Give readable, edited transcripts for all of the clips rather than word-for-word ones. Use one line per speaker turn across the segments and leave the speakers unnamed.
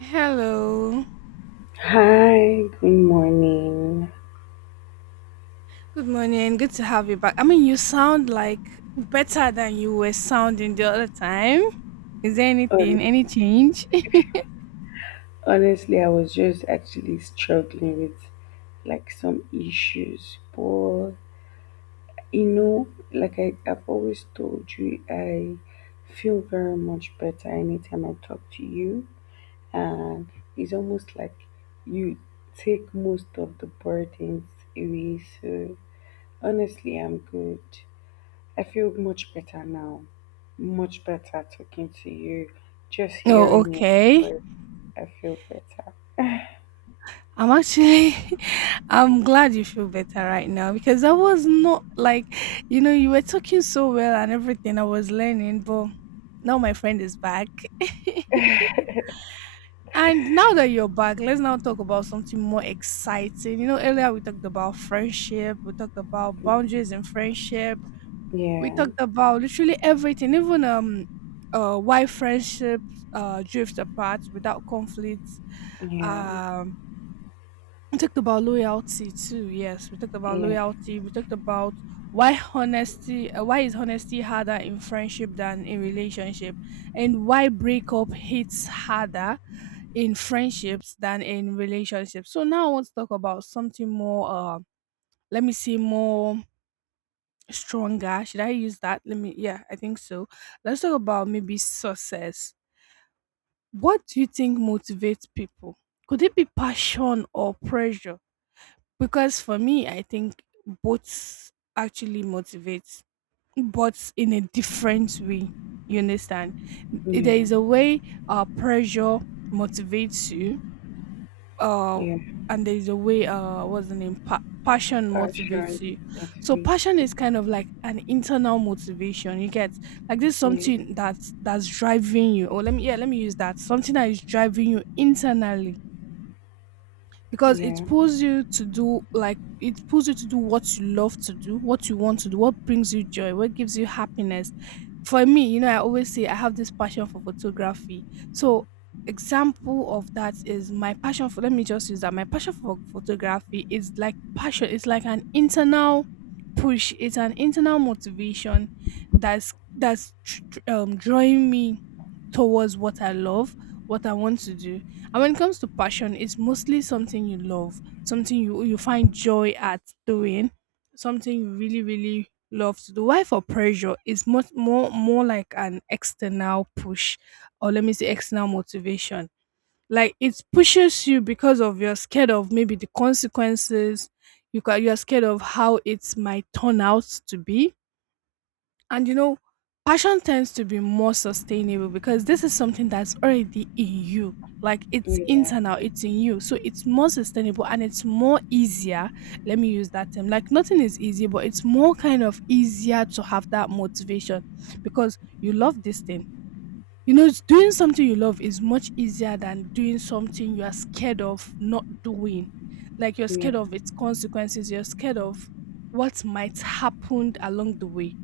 Hello.
Hi, good morning.
Good morning. Good to have you back. I mean, you sound like better than you were sounding the other time. Is there anything,
Hon-
any change?
Honestly, I was just actually struggling with like some issues, but you know, like I've always told you, I feel very much better anytime I talk to you, and it's almost like you take most of the burdens away. So, honestly, I'm good. I feel much better now. Much better talking to you. Just
Oh,
hearing your
okay.
voice, I feel better.
I'm actually, I'm glad you feel better right now because I was not like, you were talking so well and everything I was learning, but now my friend is back. And now that you're back, let's now talk about something more exciting. Earlier we talked about friendship, we talked about boundaries in friendship. We
Yeah,
talked about literally everything, even why friendships drift apart without conflicts.
yeah,
Um, we talked about loyalty too. Yes, we talked about
yeah,
loyalty. We talked about why honesty. Why is honesty harder in friendship than in relationship, and why breakup hits harder in friendships than in relationships. So now I want to talk about something more. Let me see more stronger. Should I use that? Let me, yeah, I think so. Let's talk about maybe success. What do you think motivates people? Could it be passion or pressure? Because for me, I think both actually motivates, but in a different way. You understand? There
yeah,
is a way pressure motivates you, uh
yeah.
and there's a way what's the name passion motivates you.
Passion
So
motivates
passion
you.
is kind of like an internal motivation you get, like this is
Yeah,
something that's driving you or let me use that, something that is driving you internally because
yeah,
it pulls you to do, what you love to do, what you want to do, what brings you joy, what gives you happiness. For me, I always say I have this passion for photography. So example of that is my passion for let me just use that my passion for photography is like passion, it's like an internal push, it's an internal motivation that's drawing me towards what I love, what I want to do. And when it comes to passion, it's mostly something you love, something you find joy at doing, something you really really love to do. Why for pressure is much more like an external push, or let me say external motivation. Like it pushes you because of, you're scared of maybe the consequences. You are scared of how it might turn out to be, and passion tends to be more sustainable because this is something that's already in you. Like it's
yeah,
internal, it's in you. So it's more sustainable and it's more easier. Let me use that term. Like nothing is easy, but it's more kind of easier to have that motivation because you love this thing. It's doing something you love is much easier than doing something you are scared of not doing. Like you're
yeah,
scared of its consequences, you're scared of what might happen along the way,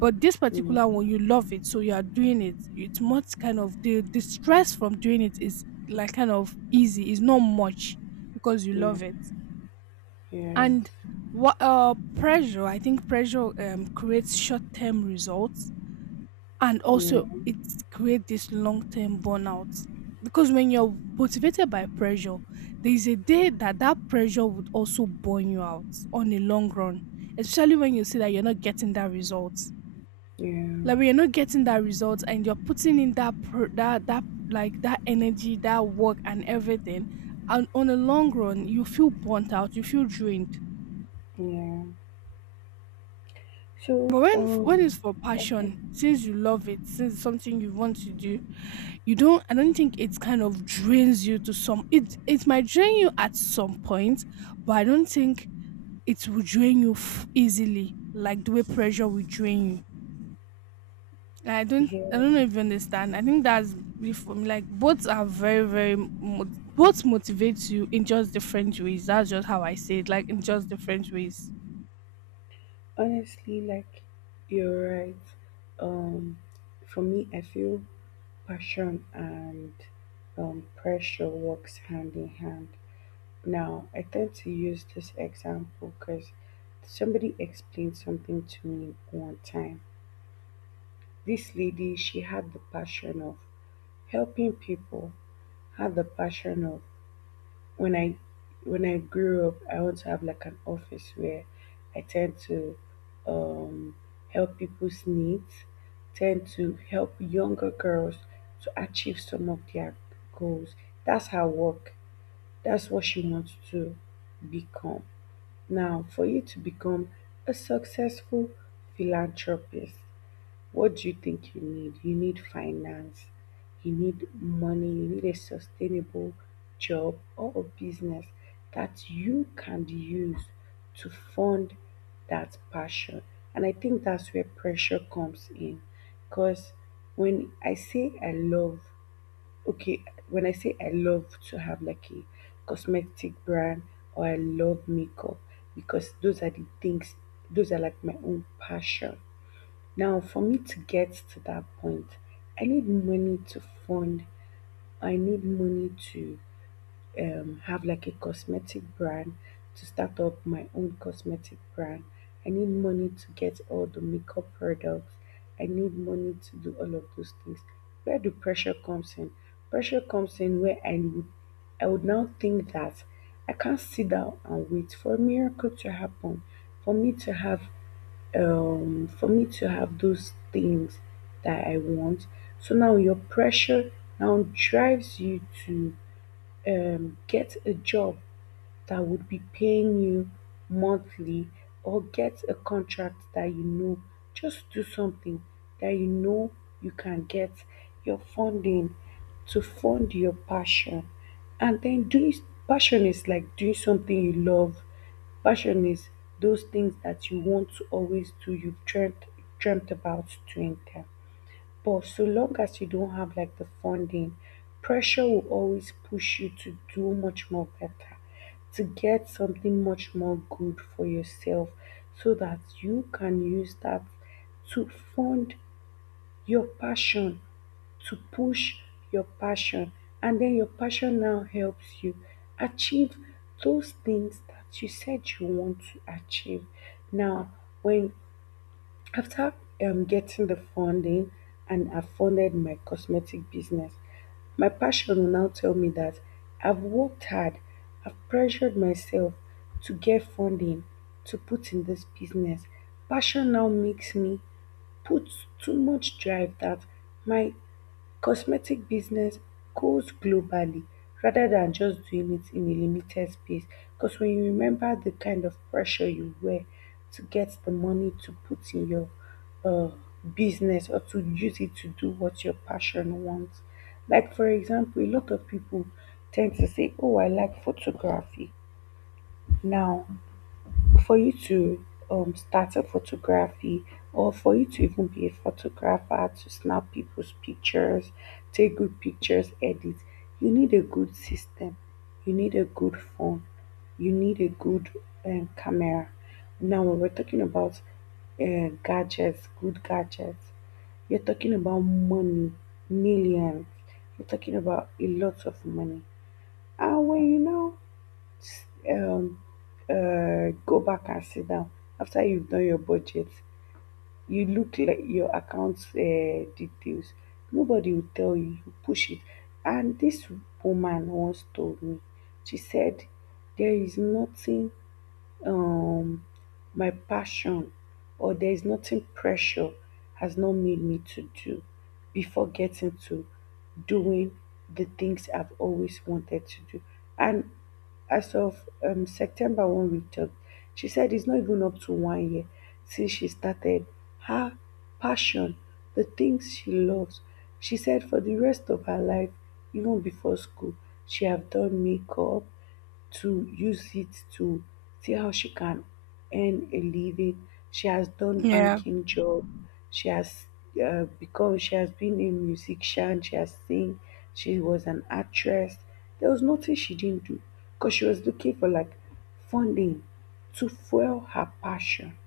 but this
yeah,
particular one, you love it, so you are doing it. It's much kind of, the stress from doing it is like kind of easy, it's not much because you
yeah,
love it.
yes,
And what pressure, I think pressure creates short term results, and
yeah,
also it creates this long term burnout. Because when you're motivated by pressure, there is a day that that pressure would also burn you out on the long run, especially when you see that you're not getting that result,
yeah,
like when you're not getting that result and you're putting in that pro- that that like that energy, that work and everything, and on the long run you feel burnt out, you feel drained.
yeah. So,
But when it's for
okay,
passion, since you love it, since it's something you want to do, you don't I don't think it kind of drains you. To some, it might drain you at some point, but I don't think it will drain you easily like the way pressure will drain you. I don't I
yeah.
don't know if you understand. I think that's it for me. Like both are very very both motivates you in just different ways. That's just how I say it. Like in just different ways.
Honestly, like you're right. Um, for me, I feel passion and pressure works hand in hand. Now, I tend to use this example because somebody explained something to me one time. This lady, she had the passion of helping people, had the passion of when I when I grew up, I want to have like an office where I tend to um, help people's needs, tend to help younger girls to achieve some of their goals. That's her work. That's what she wants to become. Now, for you to become a successful philanthropist, what do you think you need? You need finance, you need money, you need a sustainable job or a business that you can use to fund that passion. And I think that's where pressure comes in. Because when I say I love, okay, when I say I love to have like a cosmetic brand or I love makeup, because those are the things, those are like my own passion now, for me to get to that point, I need money to fund. I need money to have like a cosmetic brand, to start up my own cosmetic brand. I need money to get all the makeup products. I need money to do all of those things. Where do pressure comes in? Pressure comes in where I would now think that I can't sit down and wait for a miracle to happen, for me to have those things that I want. So now your pressure now drives you to get a job that would be paying you monthly or get a contract that you know, just do something that you know you can get your funding to fund your passion. And then doing passion is like doing something you love. Passion is those things that you want to always do, you've dreamt about doing them, but so long as you don't have like the funding, pressure will always push you to do much more better, to get something much more good for yourself so that you can use that to fund your passion, to push your passion. And then your passion now helps you achieve those things that you said you want to achieve. Now, when after getting the funding and I funded my cosmetic business, my passion will now tell me that I've worked hard, I've pressured myself to get funding to put in this business. Passion now makes me put too much drive that my cosmetic business goes globally rather than just doing it in a limited space, because when you remember the kind of pressure you were to get the money to put in your uh, business or to use it to do what your passion wants. Like for example, a lot of people tend to say, "Oh, I like photography." Now, for you to start a photography or for you to even be a photographer to snap people's pictures, take good pictures, edit, you need a good system, you need a good phone, you need a good camera. Now when we're talking about gadgets, good gadgets, you're talking about money, millions, you're talking about a lot of money. And when you know um go back and sit down after you've done your budget. You look like your account details. Nobody will tell you. You push it. And this woman once told me, she said, there is nothing um my passion, or there is nothing pressure has not made me to do before getting to doing the things I've always wanted to do. And as of September, when we talked, she said it's not even up to 1 year since she started her passion, the things she loves. She said for the rest of her life, even before school, she have done makeup to use it to see how she can earn a living. She has done
Yeah.
banking job. She has become. She has been a musician. She has sing. She was an actress. There was nothing she didn't do because she was looking for like funding to fuel her passion.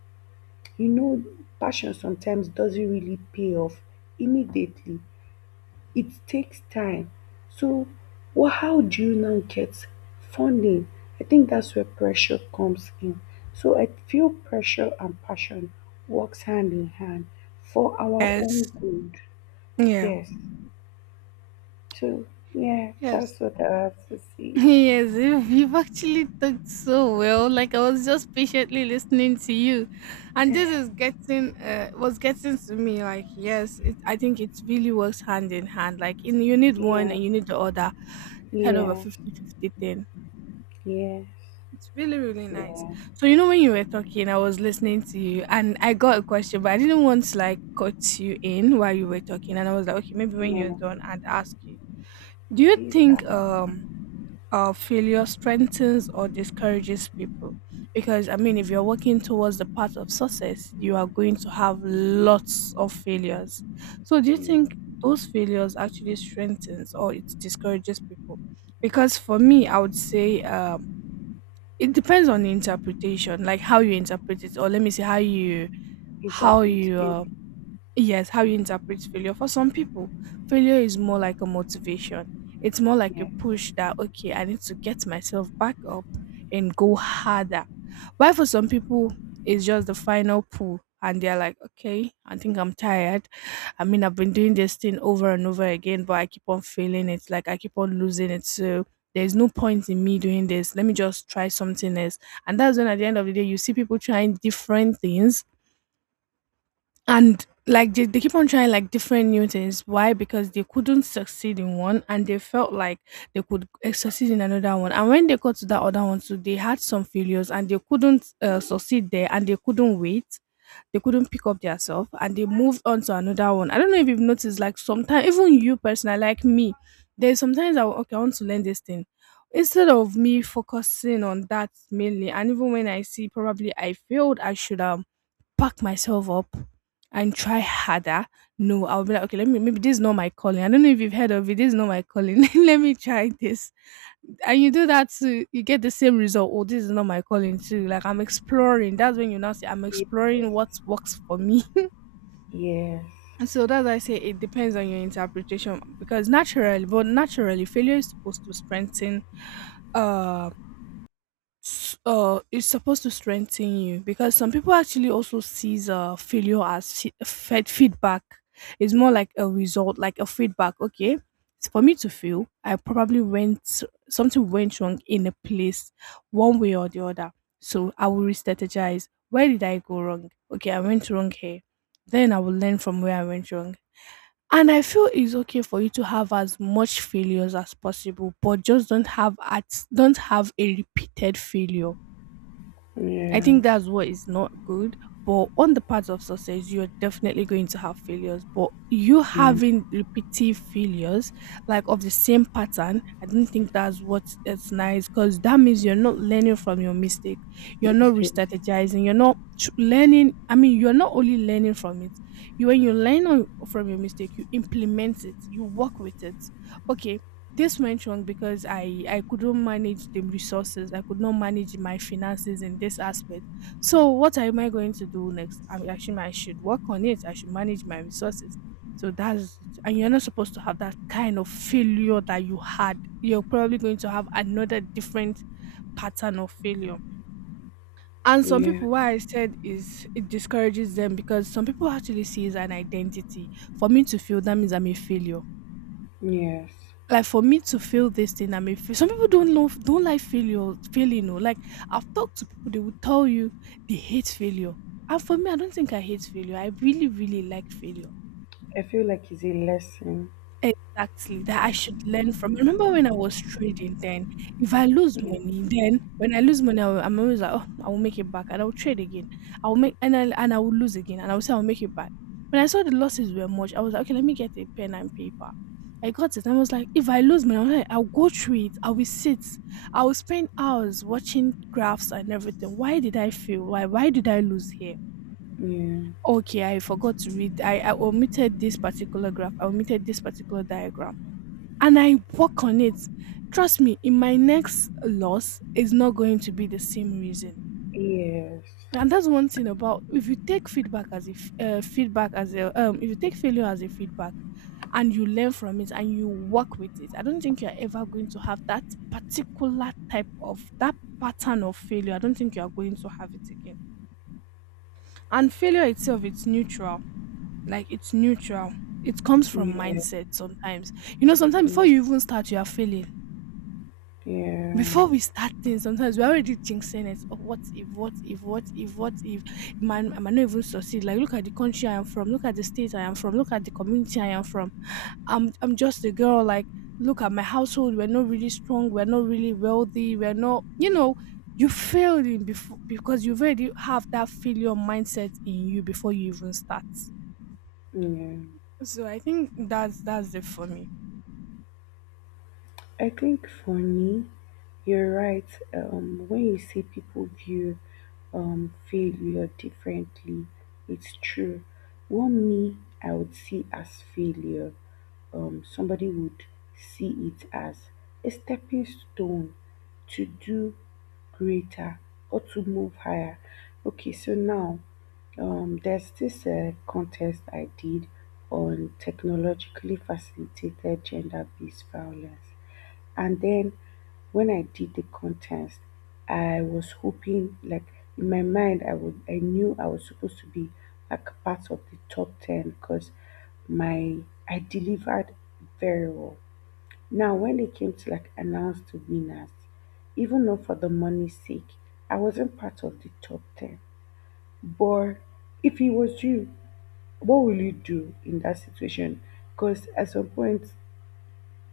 You know, passion sometimes doesn't really pay off immediately, it takes time. So, well, how do you now get funding? I think that's where pressure comes in. So I feel pressure and passion works hand in hand for our own
Yes.
good.
Yeah.
Yes. So yeah,
Yes.
that's what I have to say.
Yes, you've actually talked so well. Like I was just patiently listening to you, and this is getting was getting to me. Like yes, I think it really works hand in hand. Like in you need one
Yeah.
and you need the other, kind of a
Yeah.
50-50 thing.
Yes.
It's really, really nice.
Yeah.
So when you were talking, I was listening to you and I got a question, but I didn't want to like cut you in while you were talking. And I was like, okay, maybe when you're
Yeah.
done, I'd ask you. Do you
Please,
think failure strengthens or discourages people? Because I mean, if you're working towards the path of success, you are going to have lots of failures. So do you
you know,
think those failures actually strengthens or it discourages people? Because for me, I would say it depends on the interpretation, like how you interpret it, or let me say how
interpret
you
it.
yes, how you interpret failure. For some people, failure is more like a motivation. It's more like a
Yeah.
push that, okay, I need to get myself back up and go harder. While for some people, it's just the final pull. And they're like, okay, I think I'm tired. I mean, I've been doing this thing over and over again, but I keep on failing it, like I keep on losing it. So there's no point in me doing this. Let me just try something else. And that's when at the end of the day, you see people trying different things, and like they keep on trying like different new things, why? Because they couldn't succeed in one and they felt like they could succeed in another one, and when they got to that other one too they had some failures and they couldn't succeed there, and they couldn't pick up themselves and they moved on to another one. I don't know if you've noticed, like sometimes, even you personally, like me, there's sometimes I okay, I want to learn this thing. Instead of me focusing on that mainly, and even when I see probably I failed I should have pack myself up and try harder. No, I'll be like, okay, let me, maybe this is not my calling. I don't know if you've heard of it. This is not my calling. Let me try this. And you do that too, you get the same result. Oh, this is not my calling too. Like I'm exploring. That's when you now say I'm
Ye-
exploring what works for me.
Yes.
And so that's why I say it depends on your interpretation, because naturally, failure is supposed to strengthen um it's supposed to strengthen you because some people actually also sees failure as fe- fed feedback. It's more like a result, like a feedback. Okay, it's for me to feel, I probably went something went wrong in a place, one way or the other, so I will re-strategize. Where did I go wrong? Okay, I went wrong here, then I will learn from where I went wrong. And I feel it's okay for you to have as much failures as possible, but just don't have a repeated failure. I
Yeah.
think that's what is not good. But on the path of success, you're definitely going to have failures. But you
Yeah.
having repetitive failures, like of the same pattern, I don't think that's what it's nice, because that means you're not learning from your mistake. You're not re
Mistakes.
strategizing. You're not learning. I mean, you're not only learning from it. When you learn from your mistake, you implement it, you work with it. Okay, this went wrong because I couldn't manage the resources. I could not manage my finances in this aspect. So what am I going to do next? I mean, actually, I should work on it. I should manage my resources. So that's it. And you're not supposed to have that kind of failure that you had. You're probably going to have another different pattern of failure. And some
Yeah.
people, what I said is it discourages them, because some people actually see it as an identity. For me to feel that means I'm a failure,
Yes.
like for me to feel this thing I'm a fail. Some people don't like failure, failing. No, like I've talked to people, they will tell you they hate failure. And for me, I don't think I hate failure, I really really like failure.
I feel like it's a lesson.
Exactly, that I should learn from. I remember when I was trading, then if I lose
Yeah.
money, then when I lose money, I will, I'm always like, oh, I will make it back and I'll trade again. I will lose again and I will say I'll make it back. When I saw the losses were much, I was like, okay, let me get a pen and paper. I got it and I was like, if I lose money, I'm like, I'll go through it. I will sit. I will spend hours watching graphs and everything. Why did I feel? Why? Why did I lose here? Okay, I forgot to read. I omitted this particular graph. I omitted this particular diagram and I work on it. Trust me, in my next loss it's not going to be the same reason.
Yes.
And that's one thing about if you take feedback as if feedback as a if you take failure as a feedback and you learn from it and you work with it, I don't think you're ever going to have that pattern of failure. I don't think you are going to have it again. And failure itself, it's neutral. Like it's neutral. It comes from
Yeah.
mindset sometimes. Sometimes before
Yeah.
you even start, you are failing.
Yeah.
Before we start things, sometimes we're already jinxing it. Oh, what if? Man, I might not even succeed. Like, look at the country I am from. Look at the state I am from. Look at the community I am from. I'm just a girl. Like, look at my household. We're not really strong. We're not really wealthy. We're not, you know, you failed in before because you've already have that failure mindset in you before you even start.
Yeah.
So I think that's it for me.
I think for me, you're right. When you see people view failure differently, it's true. What me I would see as failure, somebody would see it as a stepping stone to do greater or to move higher. Okay, so now there's this contest I did on technologically facilitated gender based violence. And then when I did the contest, I was hoping, like in my mind, I would, I knew I was supposed to be like part of the top 10 because my I delivered very well. Now, when they came to like announce the winners, even though for the money's sake, I wasn't part of the top 10. But if it was you, what will you do in that situation? Because at some point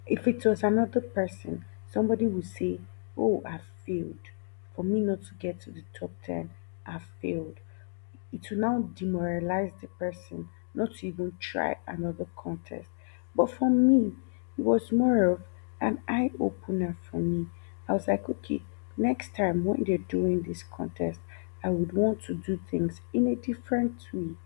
if it was another person, somebody would say, "Oh, I failed. For me not to get to the top 10, I failed." It will now demoralize the person not to even try another contest. But for me, it was more of an eye opener for me. I was like, okay, next time when they're doing this contest, I would want to do things in a different way.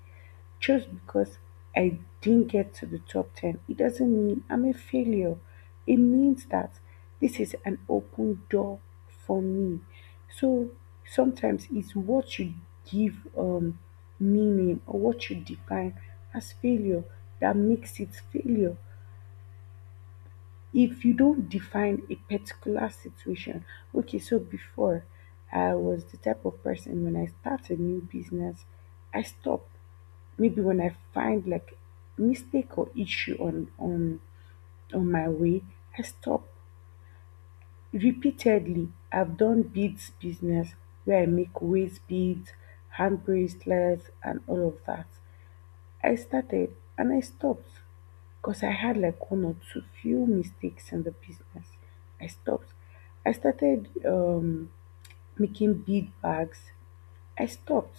Just because I didn't get to the top 10, it doesn't mean I'm a failure. It means that this is an open door for me. So sometimes it's what you give meaning or what you define as failure that makes it failure. If you don't define a particular situation, okay, so before I was the type of person when I start a new business, I stop maybe when I find like mistake or issue on my way, I stop. Repeatedly, I've done beads business where I make waist beads, hand bracelets, and all of that. I started and I stopped because I had like one or two few mistakes in the business. I stopped. I started making bead bags. I stopped,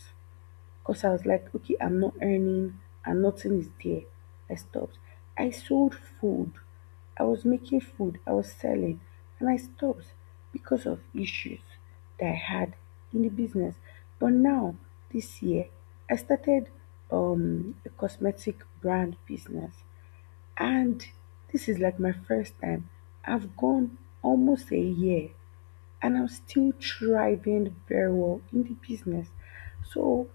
because I was like, okay, I'm not earning and nothing is there. I stopped. I sold food. I was making food. I was selling. And I stopped because of issues that I had in the business. But now, this year, I started a cosmetic brand business. And this is like my first time. I've gone almost a year and I'm still thriving very well in the business. So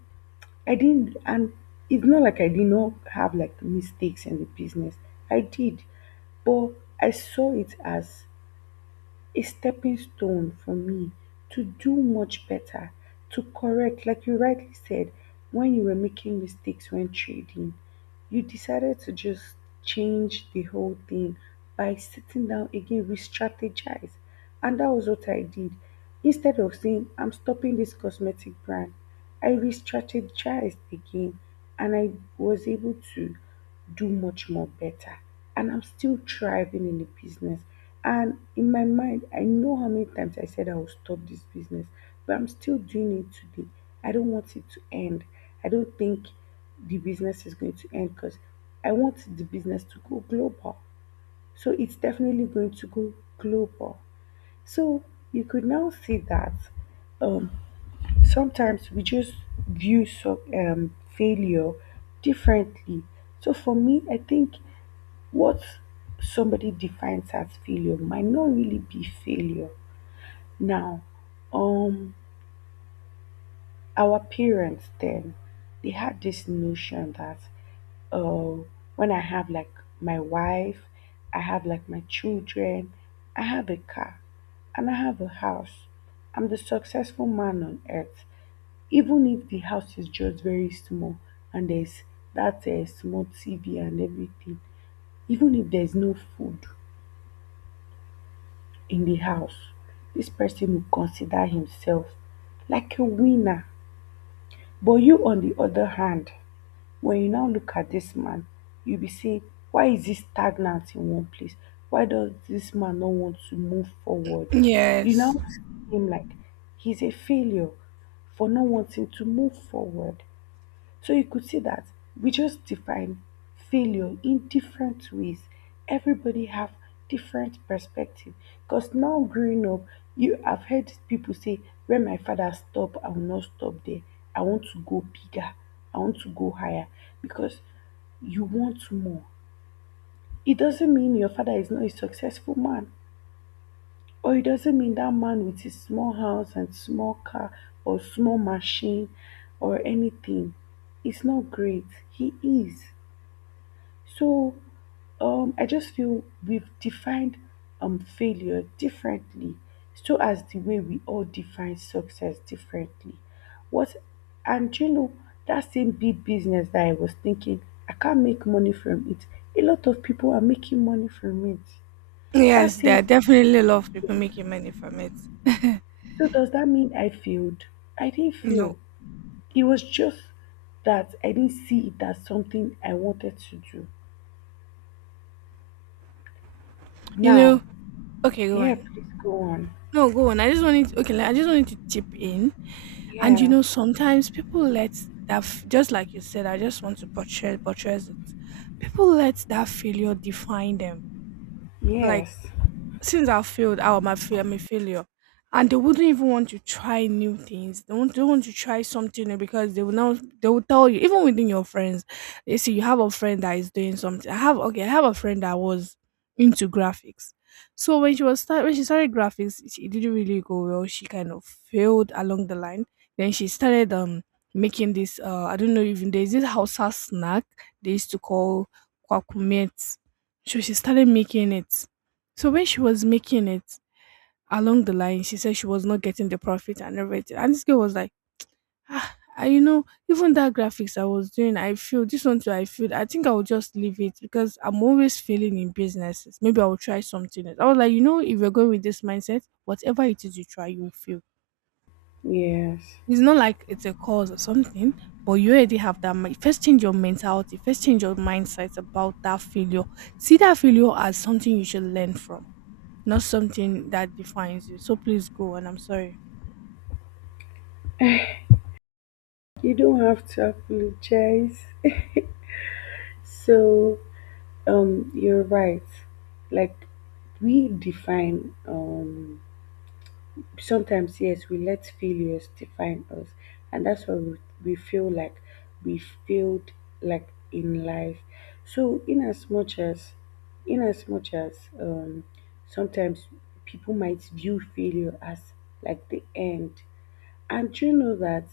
I didn't, and it's not like I did not have like mistakes in the business. I did, but I saw it as a stepping stone for me to do much better, to correct. Like you rightly said, when you were making mistakes when trading, you decided to just change the whole thing by sitting down again, re strategize. And that was what I did. Instead of saying, I'm stopping this cosmetic brand, I re strategized again and I was able to do much more better. And I'm still thriving in the business. And in my mind, I know how many times I said I will stop this business, but I'm still doing it today. I don't want it to end. I don't think the business is going to end because I want the business to go global. So it's definitely going to go global. So you could now see that um, sometimes we just view so, failure differently. So for me, I think what somebody defines as failure might not really be failure. Now, um, our parents then they had this notion that uh, when I have like my wife, I have like my children, I have a car, and I have a house. I'm the successful man on earth, even if the house is just very small and there's that small TV and everything, even if there's no food in the house, this person will consider himself like a winner. But you, on the other hand, when you now look at this man, you'll be saying, why is he stagnant in one place? Why does this man not want to move forward? You
Yes.
now see him like he's a failure for not wanting to move forward. So you could see that we just define failure in different ways. Everybody have different perspective. Because now growing up, you have heard people say, "When my father stop, I will not stop there. I want to go bigger. I want to go higher." Because you want more. It doesn't mean your father is not a successful man. But it doesn't mean that man with his small house and small car or small machine or anything is not great. He is. So I just feel we've defined failure differently, so as the way we all define success differently. What and you know that same big business that I was thinking I can't make money from it. A lot of people are making money from it. That
Yes, there are
same
definitely a lot of people making money from it.
so does that mean I failed? I didn't
No.
fail. It was just that I didn't see it as something I wanted to do.
You
Now,
know, okay, go
yeah,
on.
please go on.
No, go on. I just wanted to chip in. And you
Yeah,
know, sometimes people let just like you said, I just want to portray portray it. People let that failure define them. Like
yes,
since I failed, I'm a failure. And they wouldn't even want to try new things. They won't, they want to try something new because they will now they will tell you, even within your friends, they see you have a friend that is doing something. I have okay, I have a friend that was into graphics. So when she was start when she started graphics, it didn't really go well. She kind of failed along the line. Then she started making this I don't know even there's this Hausa snack they used to call kwakumets. So she started making it, so when she was making it along the line, she said she was not getting the profit and everything. And this girl was like, ah, you know, even that graphics I was doing, I feel this one too. I think I will just leave it because I'm always failing in businesses. Maybe I will try something else. I was like, you know, if you're going with this mindset, whatever it is you try, you will fail.
yes.
It's not like it's a cause or something, but you already have that. First, change your mentality. First, change your mindset about that failure. See that failure as something you should learn from, not something that defines you. So please go and I'm sorry.
You don't have to apologize. So, you're right. Like we define sometimes yes we let failures define us, and that's why we feel like we failed, like in life. So in as much as in as much as sometimes people might view failure as like the end. And you know that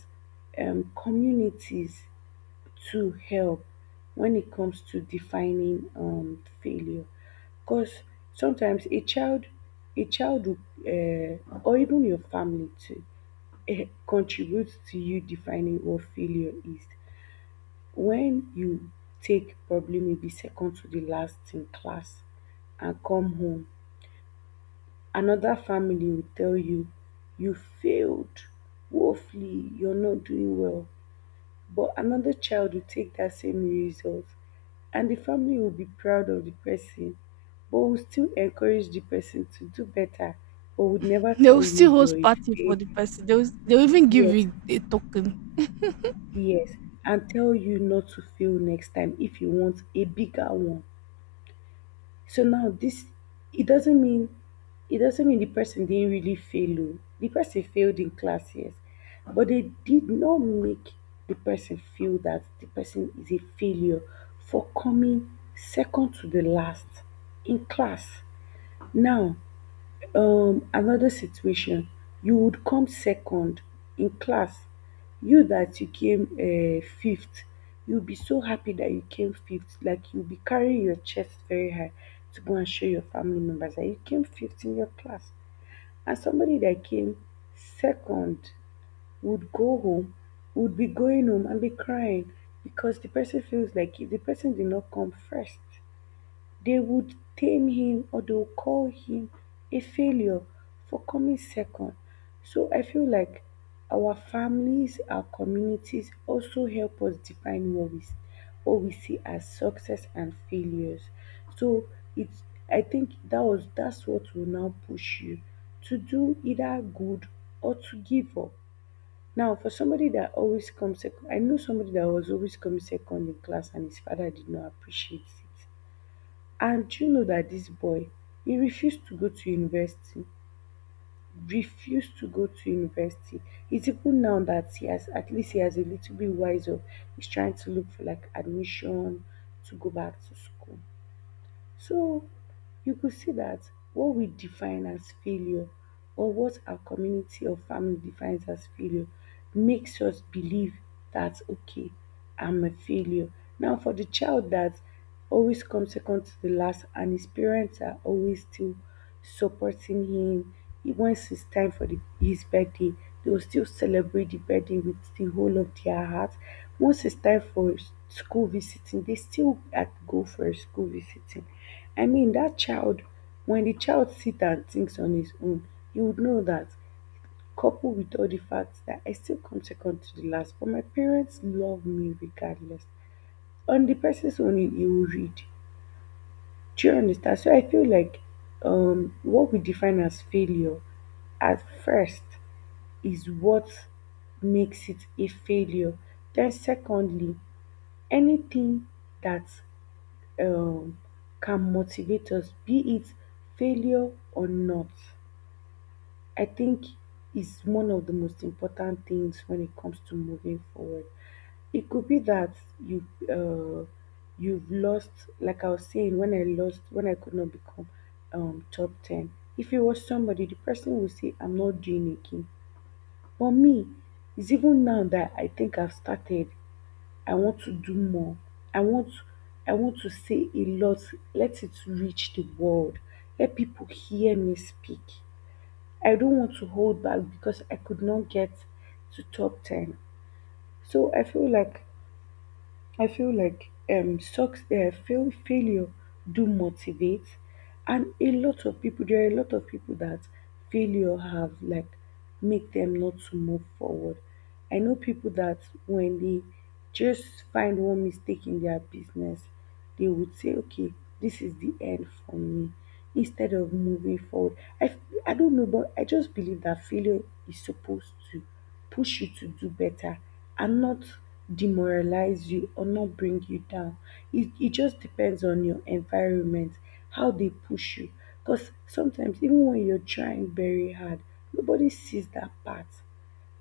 communities to help when it comes to defining failure, because sometimes a child will, or even your family too, contributes to you defining what failure is. When you take probably maybe second to the last in class and come home, another family will tell you you failed woefully, you're not doing well. But another child will take that same result and the family will be proud of the person, but will still encourage the person to do better, but would never
They
tell
will
you
still
you're
host
a
party for the
fail.
person. They'll even give
Yes,
you a token.
yes. And tell you not to fail next time if you want a bigger one. So now this, it doesn't mean it doesn't mean the person didn't really fail. Oh. The person failed in class, yes. But they did not make the person feel that the person is a failure for coming second to the last in class. Now, another situation, you would come second in class. You that you came fifth, you'll be so happy that you came fifth. Like you'll be carrying your chest very high to go and show your family members that you came fifth in your class. And somebody that came second would go home, would be going home and be crying because the person feels like the person did not come first. They would tame him or they'll call him a failure for coming second. So I feel like our families, our communities also help us define what we see as success and failures. So it's I think that was that's what will now push you to do either good or to give up. Now, for somebody that always comes second, I know somebody that was always coming second in class and his father did not appreciate it. And do you know dat dis boy, he refuse to go to university, refuse to go to university. It's even now that he has at least he has a little bit wise up, he's trying to look for like admission to go back to school. So you could see that what we define as failure or what our community or family defines as failure makes us believe that, okay, I'm a failure. Now, for the child that always comes second to the last and his parents are always still supporting him, he wants it's time for the, his birthday, they will still celebrate the birthday with the whole of their heart. Once it's time for school visiting, they still go for a school visiting. I mean that child, when the child sits and thinks on his own, you would know that, coupled with all the facts that I still come second to the last, but my parents love me regardless. On the person's own, you will read. Do you understand? So I feel like what we define as failure at first is what makes it a failure. Then, secondly, anything that um can motivate us, be it failure or not, I think is one of the most important things when it comes to moving forward. It could be that you uh, you've lost, like I was saying, when I lost, when I could not become top ten. If it was somebody, the person will say, "I'm not doing again." But me, it's even now that I think I've started. I want to do more. I want I want to say a lot. Let it reach the world. Let people hear me speak. I don't want to hold back because I could not get to top 10. So I feel like sucks. Success, fail, failure do motivate, and a lot of people there are a lot of people that failure have like make them not to move forward. I know people that when they just find one mistake in their business, they would say, "Okay, this is the end for me," instead of moving forward. I don't know, but I just believe that failure is supposed to push you to do better and not demoralize you or not bring you down. It just depends on your environment, how they push you. Because sometimes, even when you're trying very hard, nobody sees that part.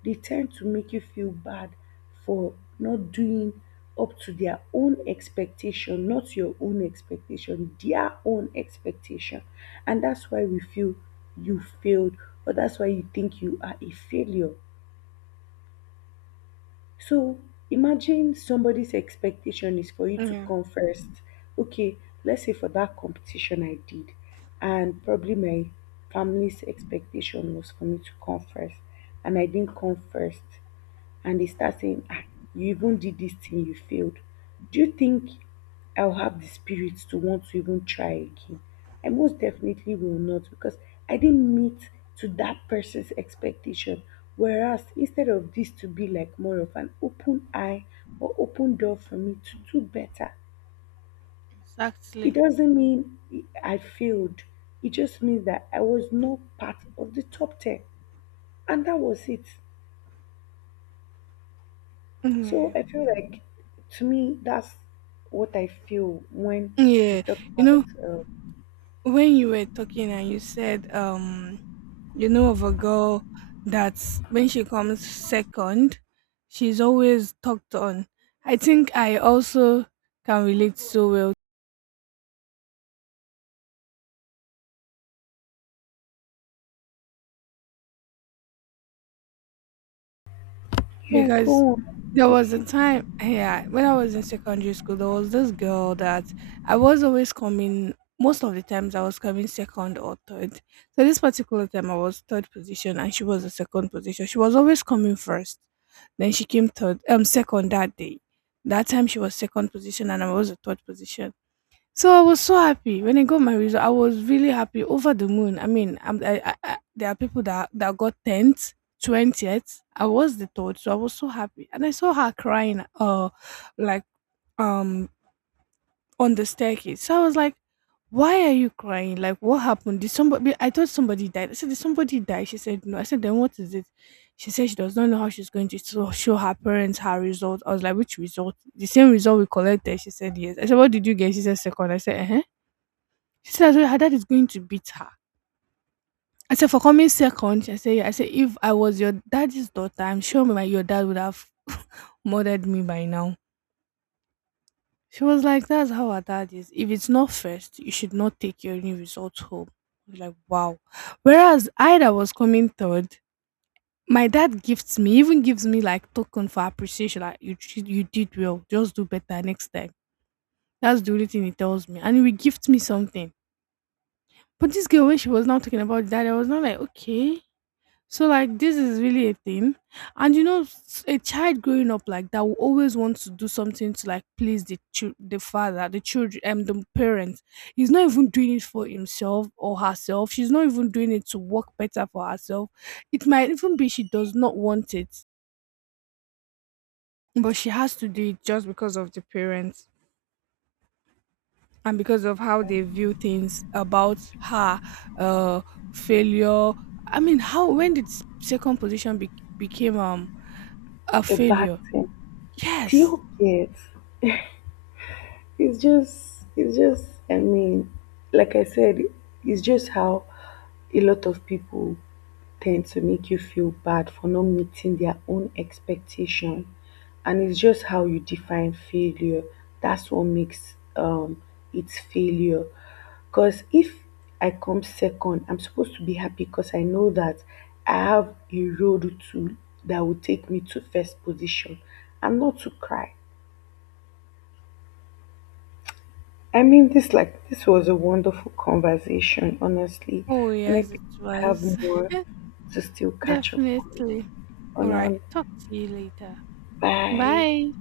They tend to make you feel bad for not doing up to their own expectation, not your own expectation, their own expectation. And that's why we feel you failed, or that's why you think you are a failure. So imagine somebody's expectation is for you to
Yeah,
come first. Okay, let's say for that competition I did, and probably my family's expectation was for me to come first, and I didn't come first and they start saying, ah, you even did this thing, you failed. Do you think I'll have the spirit to want to even try again? I most definitely will not because I didn't meet to that person's expectation. Whereas instead of this to be like more of an open eye or open door for me to do better, it
exactly.
doesn't mean I failed. It just means that I was not part of the top 10. And that was it. So
Yeah.
I feel like to me that's what I feel when we
Yeah.
talk
You
about
know, when you were talking and you said you know of a girl, that's when she comes second, she's always talked on. I think I also can relate so well
yeah,
because
go on.
there was a
Okay.
time, yeah, when I was in secondary school, there was this girl that I was always coming, most of the times I was coming second or third. So this particular time I was third position and she was the second position. She was always coming first. Then she came third second that day. That time she was second position and I was the third position. So I was so happy when I got my result. I was really happy, over the moon. I mean, I'm, I, there are people that got tenth, 20th. I was the third, so I was so happy. And I saw her crying, like um on the staircase. So I was like, "Why are you crying? Like, what happened? Did somebody? I thought somebody died. I said, did somebody die?" She said, "No." I said, "Then what is it?" She said she does not know how she's going to show her parents her result. I was like, "Which result? The same result we collected?" She said, "Yes." I said, "What did you get?" She said, "Second." I said, "Uh huh." She said that her dad is going to beat her. I said, for coming second? I said, yeah. I said, if I was your daddy's daughter, I'm sure my your dad would have murdered me by now. She was like, that's how our dad is. If it's not first, you should not take your new results home. I was like, wow. Whereas I that was coming third, my dad gifts me, even gives me like token for appreciation. Like you did well. Just do better next time. That's the only thing he tells me, and he will gift me something. But this girl, when she was now talking about dad, I was not like, okay. So like this is really a thing, and you know, a child growing up like that will always want to do something to like please the father, the children, the parents. He's not even doing it for himself or herself. She's not even doing it to work better for herself. It might even be she does not want it, but she has to do it just because of the parents and because of how they view things about her, uh, failure. I mean, how when did became a
A bad
failure?
thing. Do
Yes.
you get? It's just I mean, like I said, it's just how a lot of people tend to make you feel bad for not meeting their own expectation, and it's just how you define failure, that's what makes it's failure. Because if I come second I'm supposed to be happy because I know that I have a road to that will take me to first position, and not to cry. I mean, this like this was a wonderful conversation, honestly,
Oh,
and I
yes,
think
it
we have
was.
more to still catch up on.
Definitely.
On
All
our
right. Talk to you later.
bye.
Bye.